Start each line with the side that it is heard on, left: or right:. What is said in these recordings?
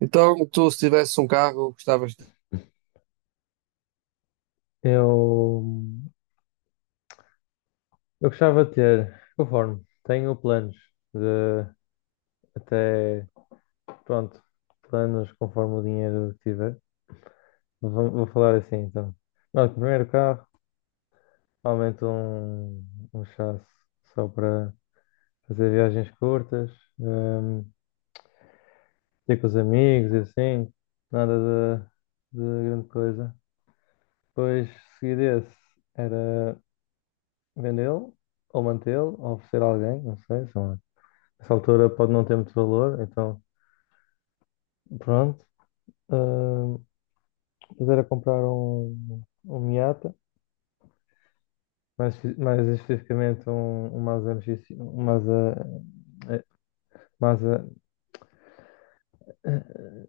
right: Então, tu se tivesse um carro, gostavas de...
left: Eu, eu gostava de ter, conforme tenho planos de até, pronto, planos conforme o dinheiro que tiver. Vou falar assim então. Não, primeiro carro, aumento um chasse só para fazer viagens curtas, hum, ir com os amigos e assim, nada de grande coisa. Depois, seguir esse, era vendê-lo, ou mantê-lo, ou oferecer a alguém, não sei. Essa altura pode não ter muito valor, então pronto. Ah, mas era comprar um Miata, mais especificamente um Mazda MXeh, Mazda, eh,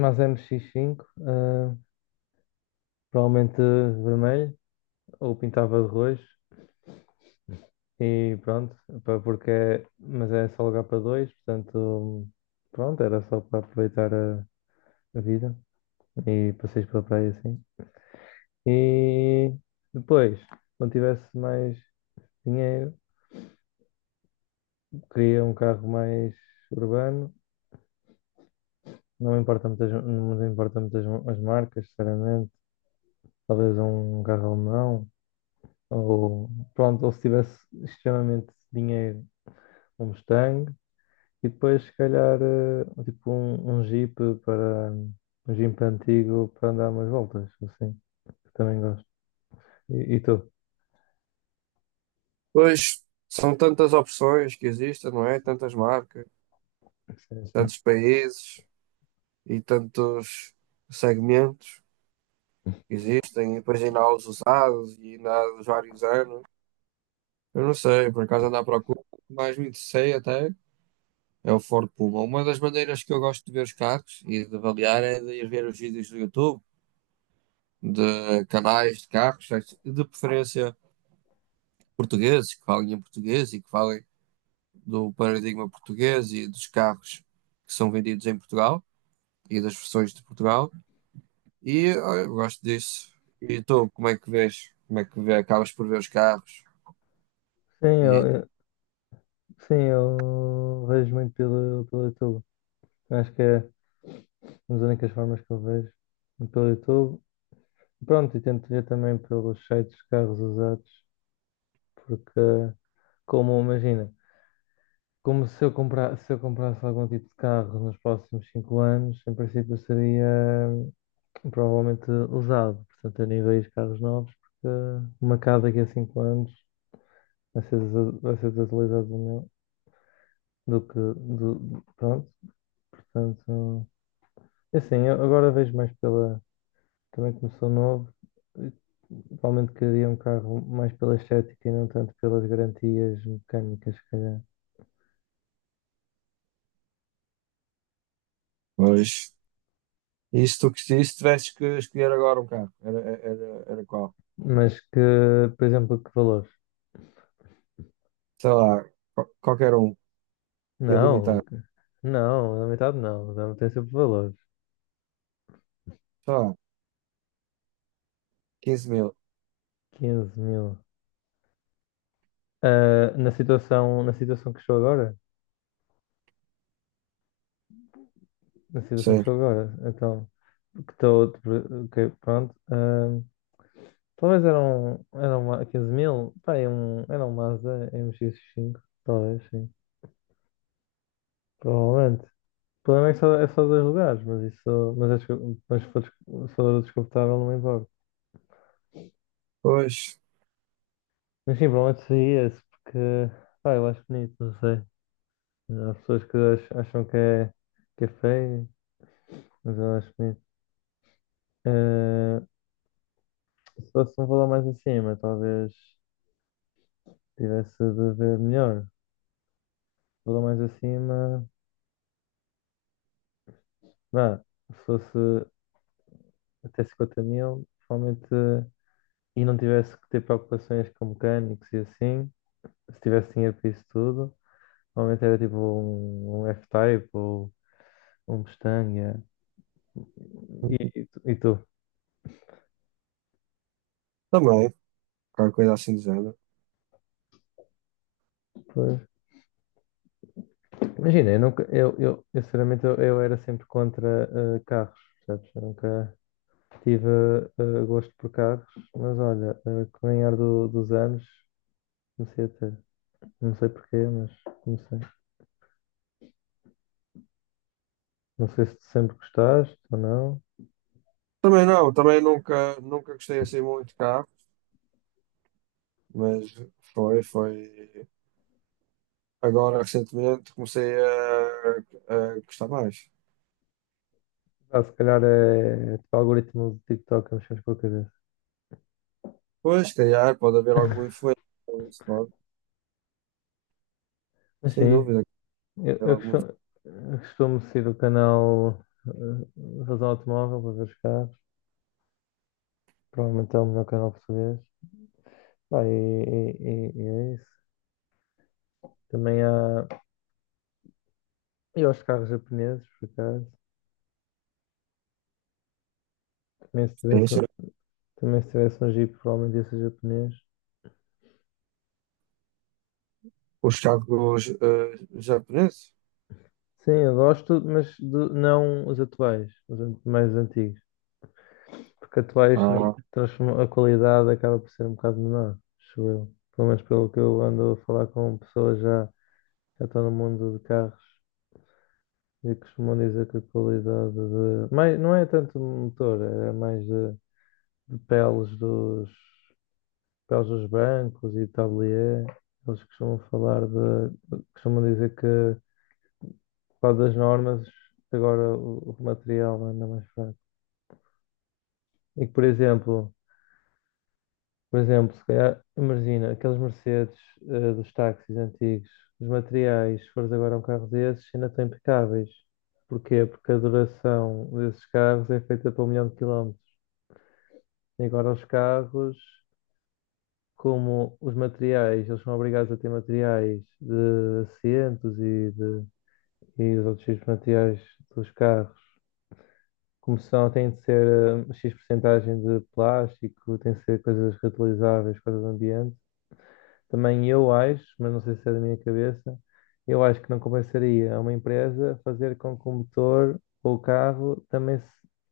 left: Mazda MX-5 provavelmente vermelho, ou pintava de roxo, e pronto, pá, mas é só lugar para dois, portanto, pronto, era só para aproveitar a vida e passeios pela praia assim. E depois, quando tivesse mais dinheiro, queria um carro mais urbano. Não me importa muitas as marcas, sinceramente. Talvez um carro alemão. Ou, pronto, ou se tivesse extremamente dinheiro, um Mustang. E depois, se calhar, tipo para... Um Jeep antigo para andar umas voltas, assim, que também gosto. E tu?
right: Pois, são tantas opções que existem, não é? Tantas marcas,
left: Sim, sim.
right: tantos países e tantos segmentos que existem. E depois ainda há os usados e ainda há os vários anos. Eu não sei, por acaso ando à procura. O que mais me interessei até é o Ford Puma. Uma das maneiras que eu gosto de ver os carros e de avaliar é de ir ver os vídeos do YouTube, de canais de carros, de preferência portugueses, que falem em português e que falem do paradigma português e dos carros que são vendidos em Portugal e das versões de Portugal. E olha, eu gosto disso. E tu, como é que vês? Como é que vê? Acabas por ver os carros?
left: Sim,
right: E
left: eu, Sim, eu vejo muito pelo YouTube. Acho que é uma das únicas formas que eu vejo pelo YouTube. Pronto, e tento ver também pelos sites de carros usados, porque, como imagina, como se eu comprar, se eu comprasse algum tipo de carro nos próximos 5 anos, em princípio seria hum, provavelmente usado, portanto eu nem vejo carros novos, porque uma casa daqui a 5 anos vai ser desutilizado do meu, do que, do, pronto, portanto. É assim, eu agora vejo mais pela. Também começou novo, eh, provavelmente queria um carro mais pela estética e não tanto pelas garantias mecânicas, se calhar.
right: pois. E se tivesses que escolher agora um carro, era qual?
left: Mas que, por exemplo, que valores?
right: Sei lá, qualquer um,
left: Não,
right: ilimitado.
left: que- não, na metade não, dá tem sempre valores.
right: Sei lá, 15 mil.
left: 15 mil. Ah, na situação que estou agora? Na situação que
right: Sei.
left: estou agora, então, que estou, ok, pronto. Talvez eram 15 mil, pá, era um Mazda MX-5, talvez, sim. Provavelmente. O problema é que só, é só dois lugares, mas isso. Mas, acho descu- mas se for, descu- se for desconfortável, não me importa.
right: Pois,
left: Mas sim, provavelmente seria esse, porque. Pá, eu acho bonito, não sei. Há pessoas que acham que é feio, mas eu acho bonito. Eh, Se fosse um valor mais acima, talvez tivesse de ver melhor. Valor mais acima, vá, se fosse até 50 mil, provavelmente. E não tivesse que ter preocupações com mecânicos e assim, se tivesse dinheiro para isso tudo. Normalmente era tipo um F-Type ou um Mustang. Yeah. E tu?
right: também, qualquer coisa assim do género.
left: Pois. Imagina, eu nunca, eu sinceramente eu era sempre contra carros, percebes? Eu nunca tive gosto por carros, mas olha, com o dos anos comecei a ter. Não sei porquê, mas comecei. Não sei se tu sempre gostaste ou não.
right: Também não, também nunca, nunca gostei assim muito de carro, mas foi. Agora, recentemente, comecei a gostar mais.
left: Ah, se calhar é tipo algoritmo do TikTok a mexer por cabeça.
right: Pois, se calhar, pode haver alguma influência, isso pode,
left: Mas
right: sem
left: sim,
right: dúvida,
left: Eu,
right: haver
left: eu
right: alguma
left: costumo, eu costumo seguir o canal Razão Automóvel para ver os carros. Provavelmente é o melhor canal português. Pá, e é isso. Também há, eu aos carros japoneses, por acaso. Também se tivesse,
right: influência.
left: um- também se tivesse um Jeep, provavelmente ia ser japonês.
right: Os carros japoneses?
left: Sim, eu gosto, mas não os atuais, mais antigos. Porque atuais
right: Ah,
left: a qualidade acaba por ser um bocado menor, acho eu. Pelo menos pelo que eu ando a falar com pessoas já, já estão no mundo de carros. E costumam dizer que a qualidade de. Mais, não é tanto do motor, é mais de peles dos bancos e tablier. Eles costumam falar de. Costumam dizer que, por causa das normas, agora o material anda mais fraco. E que, por exemplo, se calhar, imagina, aqueles Mercedes dos táxis antigos, os materiais, se fores agora a um carro desses, ainda estão impecáveis. Porquê? Porque a duração desses carros é feita para 1 milhão de quilómetros. E agora os carros, como os materiais, eles são obrigados a ter materiais de assentos e os outros tipos de materiais dos carros, como são, têm de ser X porcentagem de plástico, tem de ser coisas reutilizáveis, coisas do ambiente. Também eu acho, mas não sei se é da minha cabeça, eu acho que não compensaria a uma empresa fazer com que o motor ou o carro também se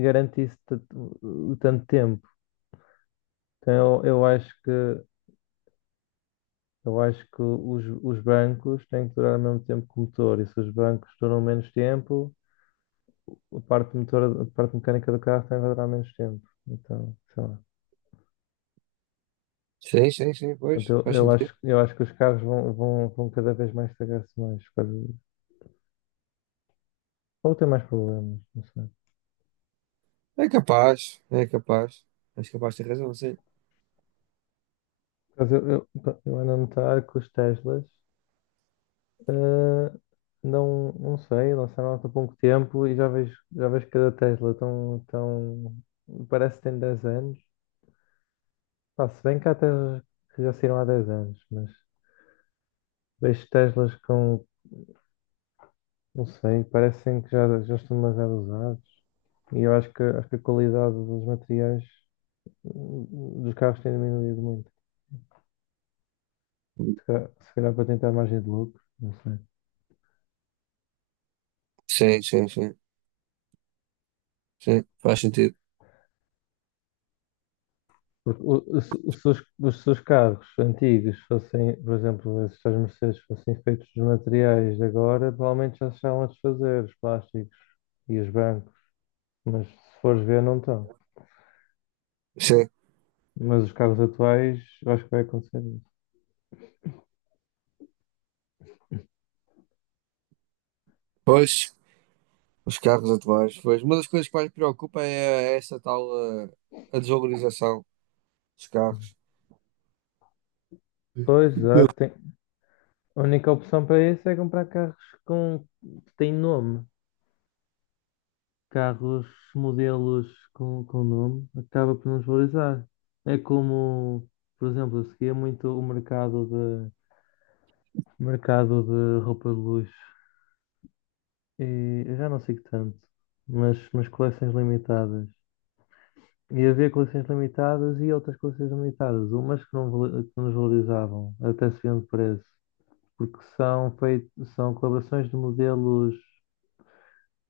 left: garantisse tanto tanto tempo. Então, eu acho que os bancos têm que durar o mesmo tempo que o motor, e se os bancos duram menos tempo, a parte motora, a parte mecânica do carro também vai durar menos tempo. Então, sei lá.
right: sim, sim, sim, pois,
left: Portanto, eu,
right: faz
left: eu
right: sentido.
left: acho, eu acho que os carros vão cada vez mais estragar-se mais, por causa disso, ou ter mais problemas, não sei.
right: É capaz, é capaz. És capaz de ter razão, sim.
left: Eu, eu ando a notar que os Teslas, eh, não sei, lançaram há pouco tempo e já vejo cada Tesla tão, tão, parece que tem 10 anos. Pá, se bem que há Teslas que já saíram há 10 anos, mas vejo Teslas com, não sei, parecem que já estão demasiado usados. E eu acho que a qualidade dos materiais dos carros tem diminuído muito. Se calhar, para tentar margem de lucro, não sei.
right: Sim, sim, sim, sim, faz sentido.
left: Porque o- se os, seus- os seus carros antigos fossem, por exemplo, esses tais Mercedes fossem feitos dos materiais de agora, provavelmente já se estavam a desfazer os plásticos e os bancos. Mas se fores ver, não estão.
right: Sim,
left: Mas os carros atuais, eu acho que vai acontecer isso.
right: pois. Os carros atuais, pois. Uma das coisas que mais me preocupa é essa tal eh, a, desvalorização dos carros.
left: Pois, já tem. A única opção para isso é comprar carros com, que têm nome. Carros, modelos com nome, acaba por nos valorizar. É como, por exemplo, eu seguia muito o mercado de, roupa de luxo. E eu já não sigo tanto, mas coleções limitadas. E havia coleções limitadas e outras coleções limitadas. Umas que não que nos valorizavam, até se vendo preço, porque são feitos, são colaborações de modelos,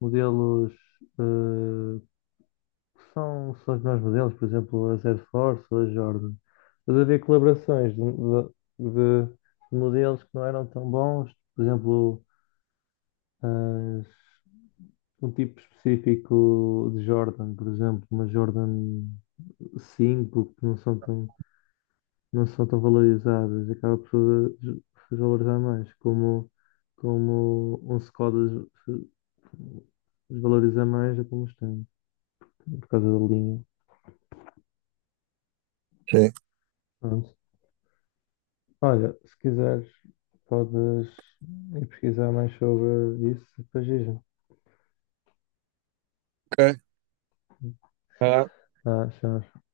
left: modelos eh, que são os melhores modelos, por exemplo, a Air Force ou a Jordan. Mas havia colaborações de modelos que não eram tão bons, por exemplo, as- um tipo específico de Jordan, por exemplo, uma Jordan 5 que não são tão valorizadas, e acaba por desvalorizar mais, como, um Skoda desvaloriza mais do que um por causa da linha.
right: Sim.
left: Pronto. Olha, se quiseres, podes ir pesquisar mais sobre isso e depois diz-me.
right: Ok.
left: Ah, já.